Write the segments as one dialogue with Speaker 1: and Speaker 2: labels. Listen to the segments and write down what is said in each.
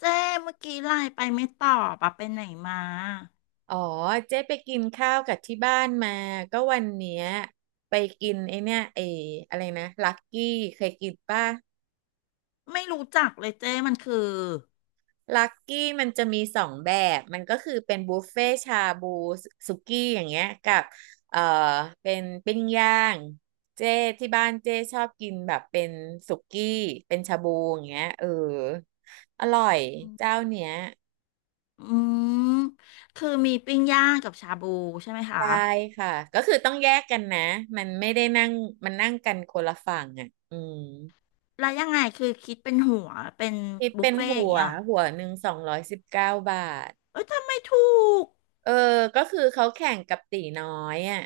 Speaker 1: เจ้เมื่อกี้ไลน์ไปไม่ตอบอะไปไหนมา
Speaker 2: อ๋อเจ๊ไปกินข้าวกับที่บ้านมาก็วันเนี้ยไปกินไอเนี่ยไออะไรนะลักกี้เคยกินป่ะ
Speaker 1: ไม่รู้จักเลยเจ้มันคือ
Speaker 2: ลักกี้มันจะมีสองแบบมันก็คือเป็นบุฟเฟ่ชาบูสุกี้อย่างเงี้ยกับเอ่อเป็นปิ้งย่างเจ๊ที่บ้านเจ๊ชอบกินแบบเป็นสุกี้เป็นชาบูอย่างเงี้ยเอออร่อยเจ้าเนี้ย
Speaker 1: อืมคือมีปิ้งย่างกับชาบูใช่ไหมคะ
Speaker 2: ได้ค่ะก็คือต้องแยกกันนะมันไม่ได้นั่งมันนั่งกันคนละฝั่งอ่ะอืม
Speaker 1: แล้วยังไงคือคิดเป็นหัวเป็น
Speaker 2: คิด
Speaker 1: บุ
Speaker 2: เป็
Speaker 1: ฟ
Speaker 2: น
Speaker 1: เฟ่ต์
Speaker 2: หั
Speaker 1: อย่าง
Speaker 2: ว
Speaker 1: เงี้ยเหรอ
Speaker 2: หัวหนึ่ง219 บาท
Speaker 1: เอ้ยทำไมถูก
Speaker 2: เออก็คือเขาแข่งกับตีน้อยอ่ะ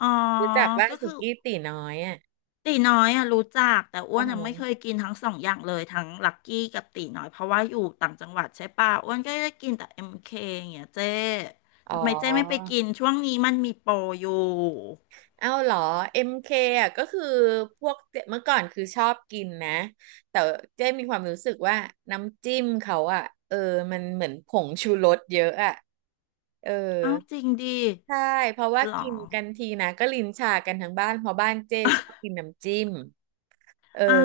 Speaker 1: อ๋อ
Speaker 2: รู้จักว่า
Speaker 1: ก็
Speaker 2: สุ
Speaker 1: คือ
Speaker 2: กี้ตีน้อยอ่ะ
Speaker 1: ตีน้อยอะรู้จักแต่อ้ว
Speaker 2: ว่า
Speaker 1: น
Speaker 2: ฮ
Speaker 1: อะ
Speaker 2: ห
Speaker 1: ไม่เคยกินทั้งสองอย่างเลยทั้งลักกี้กับตีน้อยเพราะว่าอยู่ต่างจังหวัดใช่ป่ะอ้วนก็ได้กินแต่เอ็มเคอย่างเงี้ยเจ้
Speaker 2: อ๋
Speaker 1: ทำไมเจ้ไม่ไป
Speaker 2: อ
Speaker 1: กินช่วงนี้มันมีโปรอยู่
Speaker 2: เอ้าเหรอ MK อมเคอ่ะก็คือพวกเจ๊เมื่อก่อนคือชอบกินนะ แต่เจ๊มีความรู้สึกว่าน้ำจิ้มเขาอ่ะเออมันเหมือนผงชูรสเยอะอ่ะเออ
Speaker 1: เอ้าจริงดิ
Speaker 2: ใช่ เพราะว่า
Speaker 1: หรอ
Speaker 2: กินกันทีนะก็ลิ้นชากันทั้งบ้านเพราะบ้านเจ๊ชอบกินน้ำจิ้ม เออ
Speaker 1: อ่า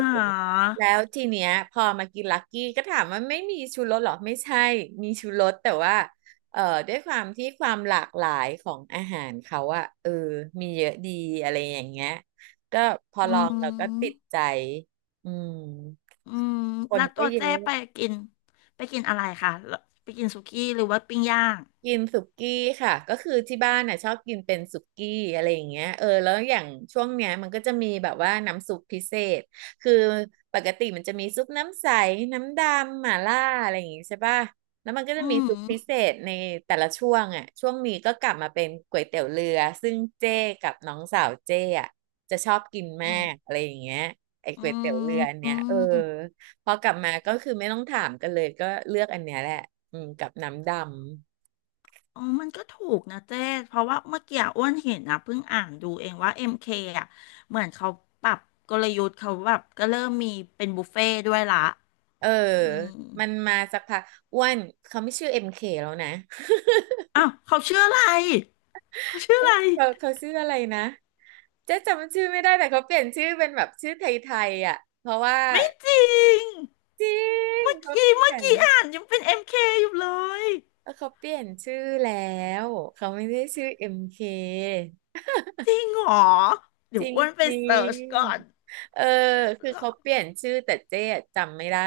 Speaker 2: แล้วทีเนี้ยพอมากินลักกี้ก็ถามว่าไม่มีชูรสเหรอไม่ใช่มีชูรสแต่ว่าเอ่อด้วยความที่ความหลากหลายของอาหารเขาอะเออมีเยอะดีอะไรอย่างเงี้ยก็พอ
Speaker 1: อื
Speaker 2: ลองเราก็ติด
Speaker 1: ม
Speaker 2: ใจอืม
Speaker 1: อืม
Speaker 2: คน
Speaker 1: แล้ว
Speaker 2: ก็
Speaker 1: ตัว
Speaker 2: เยอ
Speaker 1: เจ๊
Speaker 2: ะ
Speaker 1: ไปกินไปกินอะไรคะแล้วไปกินสุกี้หรือว่าปิ้งย่าง
Speaker 2: กินสุกี้ค่ะก็คือที่บ้านน่ะชอบกินเป็นสุกี้อะไรอย่างเงี้ยเออแล้วอย่างช่วงเนี้ยมันก็จะมีแบบว่าน้ำซุปพิเศษคือปกติมันจะมีซุปน้ำใสน้ำดำหม่าล่าอะไรอย่างงี้ใช่ป่ะแล้วมันก็จะ
Speaker 1: อื
Speaker 2: มี
Speaker 1: ม
Speaker 2: ซุปพิเศษในแต่ละช่วงอ่ะช่วงนี้ก็กลับมาเป็นก๋วยเตี๋ยวเรือซึ่งเจ้กับน้องสาวเจ้อ่ะจะชอบกิน
Speaker 1: อื
Speaker 2: มา
Speaker 1: ม
Speaker 2: กอะไรอย่างเงี้ยไอ้
Speaker 1: อื
Speaker 2: ก๋วยเตี๋ยวเรื
Speaker 1: ม
Speaker 2: ออัน
Speaker 1: อื
Speaker 2: เนี้ยเออ
Speaker 1: ม
Speaker 2: พอกลับมาก็คือไม่ต้องถามกันเลยก็เลือกอันเนี้ยแหละอืมกับน้ำดำ
Speaker 1: อ๋อมันก็ถูกนะเจ๊เพราะว่าเมื่อกี้อ้วนเห็นนะเพิ่งอ่านดูเองว่าเอ็มเคอ่ะเหมือนเขาปรับกลยุทธ์เขาแบบก็เริ่มมีเป็นบุฟเฟ่ต์ด้วยละ
Speaker 2: เออ
Speaker 1: อืม
Speaker 2: มันมาสักพักอ้วนเขาไม่ชื่อเอ็มเคแล้วนะ
Speaker 1: อ้าวเขาชื่ออะไรเขาชื่ออะไร
Speaker 2: เขาชื่ออะไรนะเจ๊จำชื่อไม่ได้แต่เขาเปลี่ยนชื่อเป็นแบบชื่อไทยๆอ่ะเพราะว่า
Speaker 1: ไม่จริง
Speaker 2: จริง
Speaker 1: เมื่อ
Speaker 2: เขา
Speaker 1: กี้
Speaker 2: เปลี่
Speaker 1: เมื่
Speaker 2: ย
Speaker 1: อ
Speaker 2: น
Speaker 1: กี้อ่านยังเป็น MK อมเคอยู่เลย
Speaker 2: เออเขาเปลี่ยนชื่อแล้วเขาไม่ได้ชื่อเอ็มเค
Speaker 1: จริงเหรอเดี๋
Speaker 2: จ
Speaker 1: ยว
Speaker 2: ริง
Speaker 1: อ้วนไป
Speaker 2: จริ
Speaker 1: เสิ
Speaker 2: ง
Speaker 1: ร์ชก่อน
Speaker 2: เออคือ
Speaker 1: แล้ว
Speaker 2: เขาเปลี่ยนชื่อแต่เจ๊อะจำไม่ได้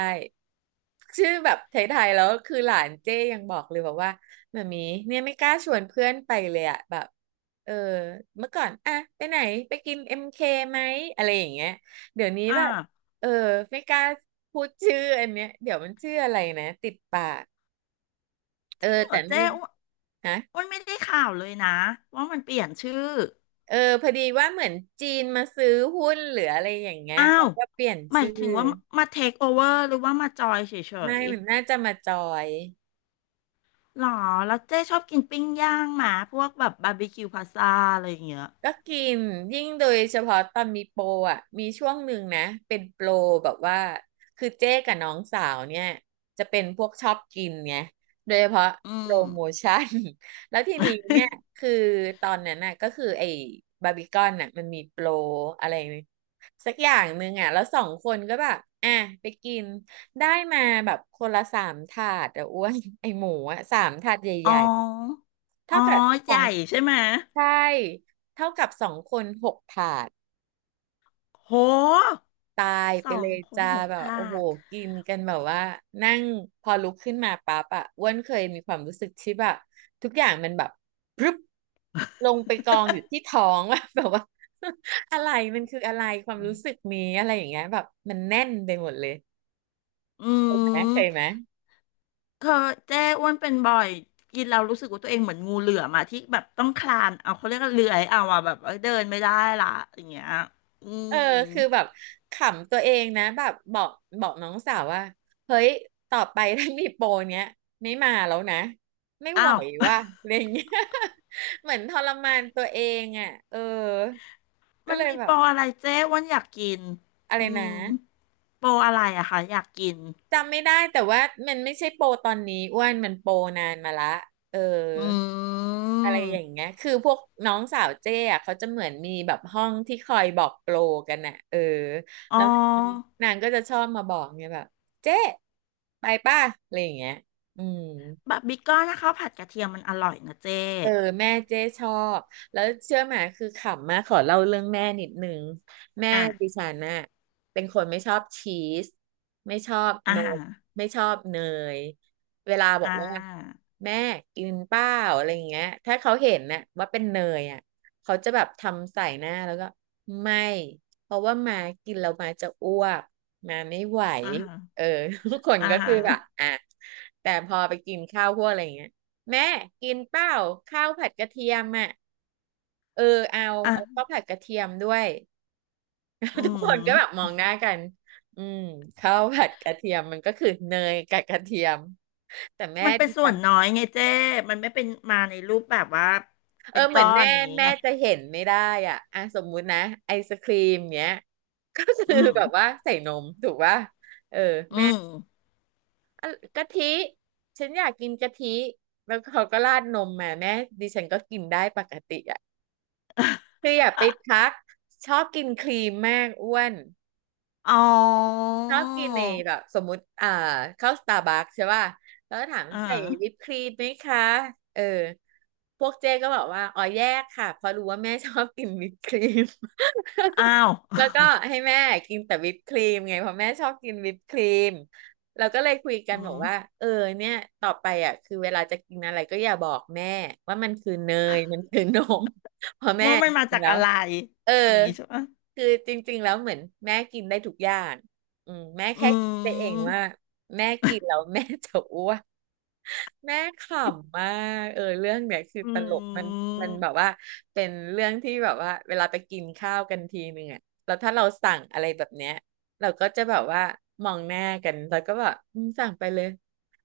Speaker 2: ชื่อแบบไทยๆแล้วคือหลานเจ๊ยังบอกเลยบอกว่ามามีเนี่ยไม่กล้าชวนเพื่อนไปเลยอะแบบเออเมื่อก่อนอะไปไหนไปกินเอ็มเคไหมอะไรอย่างเงี้ยเดี๋ยวนี้
Speaker 1: อ่า
Speaker 2: แบบเออไม่กล้าพูดชื่ออันเนี้ยเดี๋ยวมันชื่ออะไรนะติดปากเอ
Speaker 1: จ
Speaker 2: อ
Speaker 1: ริงเหร
Speaker 2: แต่
Speaker 1: อ
Speaker 2: นั่
Speaker 1: เจ้
Speaker 2: น
Speaker 1: อ้วน
Speaker 2: ฮะ
Speaker 1: อ้วนไม่ได้ข่าวเลยนะว่ามันเปลี่ยนชื่อ
Speaker 2: เออพอดีว่าเหมือนจีนมาซื้อหุ้นหรืออะไรอย่างเงี้ย
Speaker 1: อ้า
Speaker 2: แล้
Speaker 1: ว
Speaker 2: วก็เปลี่ยน
Speaker 1: หมาย
Speaker 2: ชื่อ
Speaker 1: ถึงว่ามาเทคโอเวอร์หรือว่ามาจอยเฉ
Speaker 2: ไม่
Speaker 1: ย
Speaker 2: มันน่าจะมาจอย
Speaker 1: ๆหรอแล้วเจ้ชอบกินปิ้งย่างหมาพวกแบบบาร์บีคิวพาซาอะไรอย่างเงี้ย
Speaker 2: ก็กินยิ่งโดยเฉพาะตอนมีโปรอ่ะมีช่วงหนึ่งนะเป็นโปรแบบว่าคือเจ๊กับน้องสาวเนี่ยจะเป็นพวกชอบกินไงโดยเฉพาะ
Speaker 1: อื
Speaker 2: โป
Speaker 1: ม
Speaker 2: รโมชั่น แล้วทีนี้เนี่ยคือตอนนั้นน่ะก็คือไอ้บาร์บีคอนน่ะมันมีโปรอะไรสักอย่างหนึ่งอ่ะแล้วสองคนก็แบบอ่ะไปกินได้มาแบบคนละสามถาดอ่ะอ้วนไอ้หมูอ่ะสามถาดให
Speaker 1: อ๋
Speaker 2: ญ่ๆ
Speaker 1: ออ๋
Speaker 2: เท่า
Speaker 1: อ
Speaker 2: กับข
Speaker 1: ให
Speaker 2: อ
Speaker 1: ญ่
Speaker 2: ง
Speaker 1: ใช่ไหม
Speaker 2: ใช่เท่ากับสองคนหกถาด
Speaker 1: โห
Speaker 2: ตาย
Speaker 1: ส
Speaker 2: ไป
Speaker 1: อ
Speaker 2: เล
Speaker 1: ง
Speaker 2: ย
Speaker 1: คน
Speaker 2: จ้า
Speaker 1: หก
Speaker 2: แบบ
Speaker 1: ถ
Speaker 2: โอ้
Speaker 1: า
Speaker 2: โห
Speaker 1: ด
Speaker 2: กินกันแบบว่านั่งพอลุกขึ้นมาปั๊บอะอ้วนเคยมีความรู้สึกที่แบบทุกอย่างมันแบบพรึบลงไปกองอยู่ที่ท้อง ว่าแบบว่า อะไรมันคืออะไรความรู้สึก นี้อะไรอย่างเงี้ยแบบมันแน่นไปหมดเลย
Speaker 1: อื
Speaker 2: นะเค
Speaker 1: ม
Speaker 2: ยไหม
Speaker 1: เคยเจ๊อ้วนเป็นบ่อยกินแล้วรู้สึกว่าตัวเองเหมือนงูเหลือมอะที่แบบต้องคลานเอาเขาเรียกว่าเลื้อยเอาอะแบบเอ้ยเดินไม่ได้ละอย่างเงี้ยอื
Speaker 2: เอ
Speaker 1: ม
Speaker 2: อคือแบบขำตัวเองนะแบบบอกน้องสาวว่าเฮ้ยต่อไปถ้ามีโปรเนี้ยไม่มาแล้วนะไม่
Speaker 1: อ้า
Speaker 2: ไหว
Speaker 1: ว
Speaker 2: ว่ะ อะไรอย่างเงี้ย เหมือนทรมานตัวเองอ่ะเออก็
Speaker 1: มัน
Speaker 2: เลย
Speaker 1: มี
Speaker 2: แบ
Speaker 1: โป
Speaker 2: บ
Speaker 1: รอะไรเจ๊อ้วนอยากกิน
Speaker 2: อะไร
Speaker 1: อื
Speaker 2: นะ
Speaker 1: มโปรอะไรอะคะอยากกิน
Speaker 2: จำไม่ได้แต่ว่ามันไม่ใช่โปรตอนนี้อ้วนมันโปรนานมาละเออ
Speaker 1: อืม
Speaker 2: อะไรอย่างเงี้ยคือพวกน้องสาวเจ้อะเขาจะเหมือนมีแบบห้องที่คอยบอกโปรกันน่ะเออ
Speaker 1: อ๋อ
Speaker 2: แล้วนางก็จะชอบมาบอกไงแบบเจ้ไปป่ะอะไรอย่างเงี้ยอืม
Speaker 1: บะบิกก้อนนะคะผัดกระเทียมมันอร่อยนะเจ๊
Speaker 2: เออแม่เจ๊ชอบแล้วเชื่อไหมคือขำมากขอเล่าเรื่องแม่นิดนึงแม่
Speaker 1: อ่ะ
Speaker 2: ดิฉันน่ะเป็นคนไม่ชอบชีสไม่ชอบ
Speaker 1: อา
Speaker 2: น
Speaker 1: หา
Speaker 2: ม
Speaker 1: ฮะ
Speaker 2: ไม่ชอบเนยเวลาบอ
Speaker 1: อ่า
Speaker 2: กว่า
Speaker 1: ฮะ
Speaker 2: แม่กินเปล่าอะไรอย่างเงี้ยถ้าเขาเห็นน่ะว่าเป็นเนยอ่ะเขาจะแบบทำใส่หน้าแล้วก็ไม่เพราะว่ามากินแล้วมาจะอ้วกมาไม่ไหว
Speaker 1: อ่าฮะ
Speaker 2: เออ ทุกคน
Speaker 1: อ่า
Speaker 2: ก็คื
Speaker 1: ฮะ
Speaker 2: อแบบอ่ะแต่พอไปกินข้าวพวกอะไรอย่างเงี้ย แม่กินเปล่าข้าวผัดกระเทียมอ่ะเออเอาเอา
Speaker 1: อ่ะ
Speaker 2: ข้าวผัดกระเทียมด้วย
Speaker 1: อื
Speaker 2: ทุกคนก็แบบม
Speaker 1: ม
Speaker 2: องหน้ากันอืมข้าวผัดกระเทียมมันก็คือเนยกับกระเทียมแต่แม่
Speaker 1: มันเป็น
Speaker 2: ดิ
Speaker 1: ส่
Speaker 2: ฉั
Speaker 1: วน
Speaker 2: น
Speaker 1: น้อยไงเจ้มันไม่เป็นมาในรูปแบบว่า
Speaker 2: เอ
Speaker 1: เป็
Speaker 2: อ
Speaker 1: น
Speaker 2: เหมื
Speaker 1: ก้
Speaker 2: อ
Speaker 1: อ
Speaker 2: น
Speaker 1: น
Speaker 2: แม่
Speaker 1: อย่างนี้
Speaker 2: แม่
Speaker 1: ไง
Speaker 2: จะเห็นไม่ได้อ่ะอ่ะสมมุตินะไอศครีมเนี้ยก็
Speaker 1: อื
Speaker 2: คือแบบว่า
Speaker 1: ม
Speaker 2: ใส่นมถูกป่ะเออ
Speaker 1: อื
Speaker 2: แม่
Speaker 1: ม
Speaker 2: อ่ะกะทิฉันอยากกินกะทิแล้วเขาก็ราดนมมาแม่ดิฉันก็กินได้ปกติอ่ะ คืออย่าไปทักชอบกินครีมมากอ้วน
Speaker 1: อ๋อ
Speaker 2: ชอบกินในแบบสมมุติเข้าสตาร์บัคใช่ป่ะแล้วก็ถาม
Speaker 1: อ่า
Speaker 2: ใส่วิปครีมไหมคะเออพวกเจ๊ก็บอกว่าอ๋อแยกค่ะเพราะรู้ว่าแม่ชอบกินวิปครีม
Speaker 1: อ้าว
Speaker 2: แล้วก็ให้แม่กินแต่วิปครีมไงเพราะแม่ชอบกินวิปครีมเราก็เลยคุย กั
Speaker 1: อื
Speaker 2: นบอก
Speaker 1: ม
Speaker 2: ว่าเออเนี่ยต่อไปอ่ะคือเวลาจะกินอะไรก็อย่าบอกแม่ว่ามันคือเนยมันคือ นม
Speaker 1: ว่ามันมา
Speaker 2: จริง
Speaker 1: จาก
Speaker 2: แล้
Speaker 1: อะ
Speaker 2: ว
Speaker 1: ไร
Speaker 2: เออ
Speaker 1: อย่างนี้ใช่ปะ
Speaker 2: คือจริงๆแล้วเหมือนแม่กินได้ทุกอย่างอืมแม่
Speaker 1: อื
Speaker 2: แค่คิดไปเอง
Speaker 1: ม
Speaker 2: ว่าแม่กินแล้ว แม่จะอ้วนแม่ขำมากเออเรื่องเนี้ยคือ
Speaker 1: อื
Speaker 2: ตลกมัน
Speaker 1: ม
Speaker 2: มันแบบว่าเป็นเรื่องที่แบบว่าเวลาไปกินข้าวกันทีนึงอะแล้วถ้าเราสั่งอะไรแบบเนี้ยเราก็จะแบบว่ามองหน้ากันแล้วก็แบบอืมสั่งไปเลย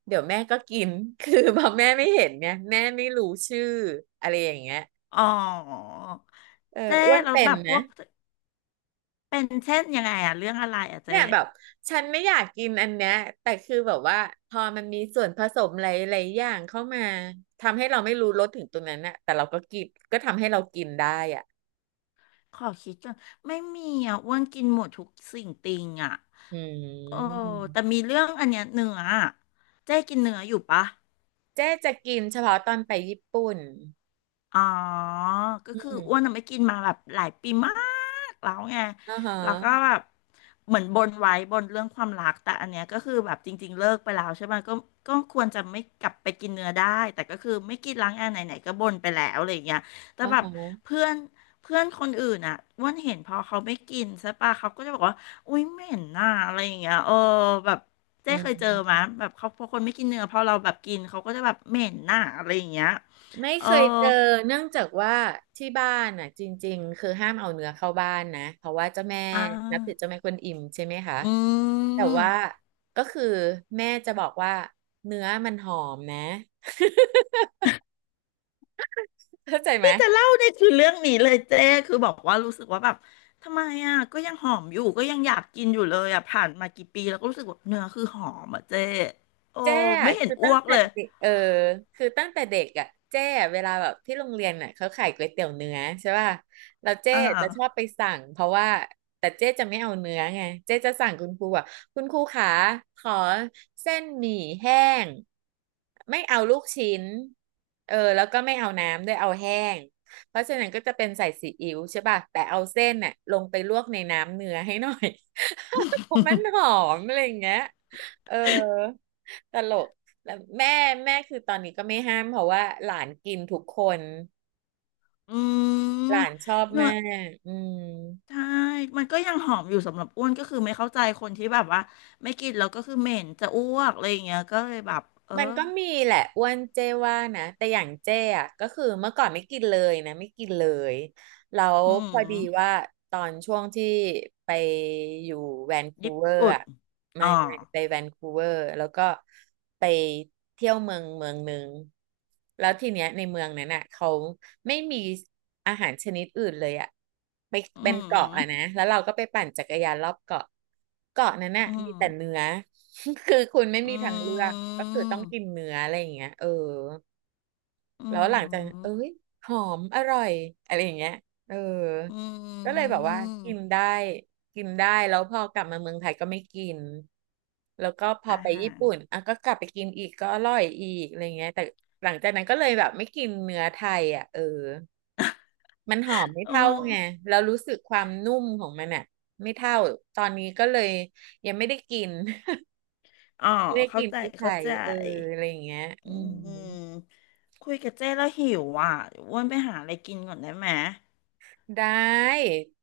Speaker 2: เดี๋ยวแม่ก็กิน คือพอแม่ไม่เห็นเนี่ยแม่ไม่รู้ชื่ออะไรอย่างเงี้ย
Speaker 1: อ๋อ
Speaker 2: เออ
Speaker 1: เจ๊
Speaker 2: อ้วน
Speaker 1: เราแล้ว
Speaker 2: เป็
Speaker 1: แบ
Speaker 2: น
Speaker 1: บพ
Speaker 2: นะ
Speaker 1: วกเป็นเช่นยังไงอะเรื่องอะไรอะเจ๊
Speaker 2: เนี่ยแบบฉันไม่อยากกินอันเนี้ยแต่คือแบบว่าพอมันมีส่วนผสมหลายๆอย่างเข้ามาทำให้เราไม่รู้รสถึงตรงนั้นน่ะแต่เราก็กินก็ทำให้เรากินได้อ่ะ
Speaker 1: ขอคิดก่อนไม่มีอะอ้วนกินหมดทุกสิ่งติงอะ
Speaker 2: อื
Speaker 1: โอ้
Speaker 2: ม
Speaker 1: แต่มีเรื่องอันเนี้ยเนื้ออะเจ๊กินเนื้ออยู่ปะ
Speaker 2: เจ๊จะกินเฉพาะตอนไปญี่ปุ่น
Speaker 1: อ๋อ ก็
Speaker 2: อื
Speaker 1: คืออ้วน
Speaker 2: ม
Speaker 1: น่ะไม่กินมาแบบหลายปีมากแล้วไง
Speaker 2: อ่าฮะ
Speaker 1: แล้วก็แบบเหมือนบนไว้บนเรื่องความรักแต่อันเนี้ยก็คือแบบจริงๆเลิกไปแล้วใช่ไหมก็ก็ควรจะไม่กลับไปกินเนื้อได้แต่ก็คือไม่กินล้างแอร์ไหนๆก็บ่นไปแล้วอะไรอย่างเงี้ยแต่
Speaker 2: อ่า
Speaker 1: แบบ
Speaker 2: ฮะ
Speaker 1: เพื่อนเพื่อนคนอื่นอ่ะอ้วนเห็นพอเขาไม่กินใช่ปะเขาก็จะบอกว่าอุ้ยเหม็นน่ะอะไรอย่างเงี้ยเออแบบเจ๊
Speaker 2: อื
Speaker 1: เคยเจอมา
Speaker 2: ม
Speaker 1: แบบเขาพอคนไม่กินเนื้อพอเราแบบกินเขาก็จะแบบเหม็นน่ะอะไรอย่างเงี้ย
Speaker 2: ไม่
Speaker 1: เออ
Speaker 2: เคยเจอเนื่องจากว่าที่บ้านน่ะจริงๆคือห้ามเอาเนื้อเข้าบ้านนะเพราะว่าเจ้าแม่
Speaker 1: อ่
Speaker 2: นับถือเจ้า
Speaker 1: า
Speaker 2: แม่กวนอิมใช่ไหมคะ
Speaker 1: อื
Speaker 2: แต่ว่า
Speaker 1: ม
Speaker 2: ก็คือแม่จะบอกว่าเนื้อมันหอมนะ เข้าใจไหม
Speaker 1: ที่จะเล่าเนี่ยคือเรื่องนี้เลยเจ้คือบอกว่ารู้สึกว่าแบบทำไมอ่ะก็ยังหอมอยู่ก็ยังอยากกินอยู่เลยอ่ะผ่านมากี่ปีแล้วก็รู้สึกว่าเนื้อคือหอมอ่ะเจ้โอ้
Speaker 2: แจ้
Speaker 1: ไม่เห็น
Speaker 2: คือ
Speaker 1: อ้
Speaker 2: ตั้
Speaker 1: ว
Speaker 2: ง
Speaker 1: ก
Speaker 2: แต่
Speaker 1: เลย
Speaker 2: เด็กเออคือตั้งแต่เด็กอ่ะแจ้เวลาแบบที่โรงเรียนน่ะเขาขายก๋วยเตี๋ยวเนื้อใช่ป่ะแล้วเจ้
Speaker 1: อ่า
Speaker 2: จะชอบไปสั่งเพราะว่าแต่เจ้จะไม่เอาเนื้อไงเจ้จะสั่งคุณครูอ่ะคุณครูขาขอเส้นหมี่แห้งไม่เอาลูกชิ้นเออแล้วก็ไม่เอาน้ำด้วยเอาแห้งเพราะฉะนั้นก็จะเป็นใส่ซีอิ๊วใช่ป่ะแต่เอาเส้นน่ะลงไปลวกในน้ำเนื้อให้หน่อย เพราะมันหอ มอะไรอย่างเงี้ยเออ ตลกแล้วแม่แม่คือตอนนี้ก็ไม่ห้ามเพราะว่าหลานกินทุกคน
Speaker 1: อื
Speaker 2: ห
Speaker 1: ม
Speaker 2: ลานชอบ
Speaker 1: เนื้อ
Speaker 2: มากอืม
Speaker 1: ใช่มันก็ยังหอมอยู่สำหรับอ้วนก็คือไม่เข้าใจคนที่แบบว่าไม่กินแล้วก็คือเหม็นจะอ้วกอะไรอย่างเงี้ยก็เลยแบบเออ
Speaker 2: มันก็มีแหละอ้วนเจ้ว่านะแต่อย่างเจ้อะก็คือเมื่อก่อนไม่กินเลยนะไม่กินเลยแล้ว
Speaker 1: อื
Speaker 2: พอดี
Speaker 1: ม
Speaker 2: ว่าตอนช่วงที่ไปอยู่แวนคู
Speaker 1: ญี่
Speaker 2: เวอร์
Speaker 1: ปุ่น
Speaker 2: อะ ไม่
Speaker 1: อ๋อ
Speaker 2: ไม่ไปแวนคูเวอร์แล้วก็ไปเที่ยวเมืองหนึ่งแล้วทีเนี้ยในเมืองนั้นน่ะเขาไม่มีอาหารชนิดอื่นเลยอะไป
Speaker 1: อื
Speaker 2: เป็นเกาะ
Speaker 1: ม
Speaker 2: อะนะแล้วเราก็ไปปั่นจักรยานรอบเกาะเกาะนั้นน่ะ
Speaker 1: อื
Speaker 2: มีแต่เนื้
Speaker 1: ม
Speaker 2: อ คือคุณไม่มี
Speaker 1: อื
Speaker 2: ทางเลือกก็
Speaker 1: ม
Speaker 2: คือต้องกินเนื้ออะไรอย่างเงี้ยเออ
Speaker 1: อื
Speaker 2: แล้วหลังจากนั้นเอ้
Speaker 1: ม
Speaker 2: ยหอมอร่อยอะไรอย่างเงี้ยเออ
Speaker 1: อื
Speaker 2: ก็เลยแบบว่ากิน
Speaker 1: ม
Speaker 2: ได้กินได้แล้วพอกลับมาเมืองไทยก็ไม่กินแล้วก็พอ
Speaker 1: อา
Speaker 2: ไป
Speaker 1: หา
Speaker 2: ญี่
Speaker 1: ร
Speaker 2: ปุ่นอ่ะก็กลับไปกินอีกก็อร่อยอีกอะไรเงี้ยแต่หลังจากนั้นก็เลยแบบไม่กินเนื้อไทยอ่ะเออมันหอมไม่
Speaker 1: โอ
Speaker 2: เท่าไง
Speaker 1: ้
Speaker 2: แล้วรู้สึกความนุ่มของมันอ่ะไม่เท่าตอนนี้ก็เลยยังไม่ได้กิน
Speaker 1: อ๋ อ
Speaker 2: ไม่ได้
Speaker 1: เข้า
Speaker 2: กิน
Speaker 1: ใจ
Speaker 2: ที่ไท
Speaker 1: เข้า
Speaker 2: ย
Speaker 1: ใจ
Speaker 2: เอออะไรอย่างเงี้ยอื
Speaker 1: อื
Speaker 2: ม
Speaker 1: มคุยกับเจ้แล้วหิวอ่ะเดี๋ยวอ้วนไปหาอะไรกินก่อนได้ไหม
Speaker 2: ได้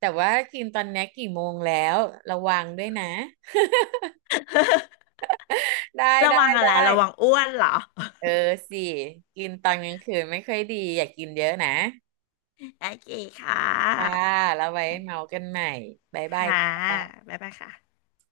Speaker 2: แต่ว่ากินตอนนี้กี่โมงแล้วระวังด้วยนะได้
Speaker 1: ระ
Speaker 2: ได้
Speaker 1: วังอะไร
Speaker 2: ได้
Speaker 1: ระวังอ้วนเหรอ
Speaker 2: เออสิกินตอนกลางคืนไม่ค่อยดีอย่ากินเยอะนะ
Speaker 1: โอเคค่
Speaker 2: จ้า
Speaker 1: ะ
Speaker 2: แล้วไว้เมากันใหม่บ๊ายบาย
Speaker 1: ค่ะ
Speaker 2: จ้า
Speaker 1: บ๊ายบายค่ะ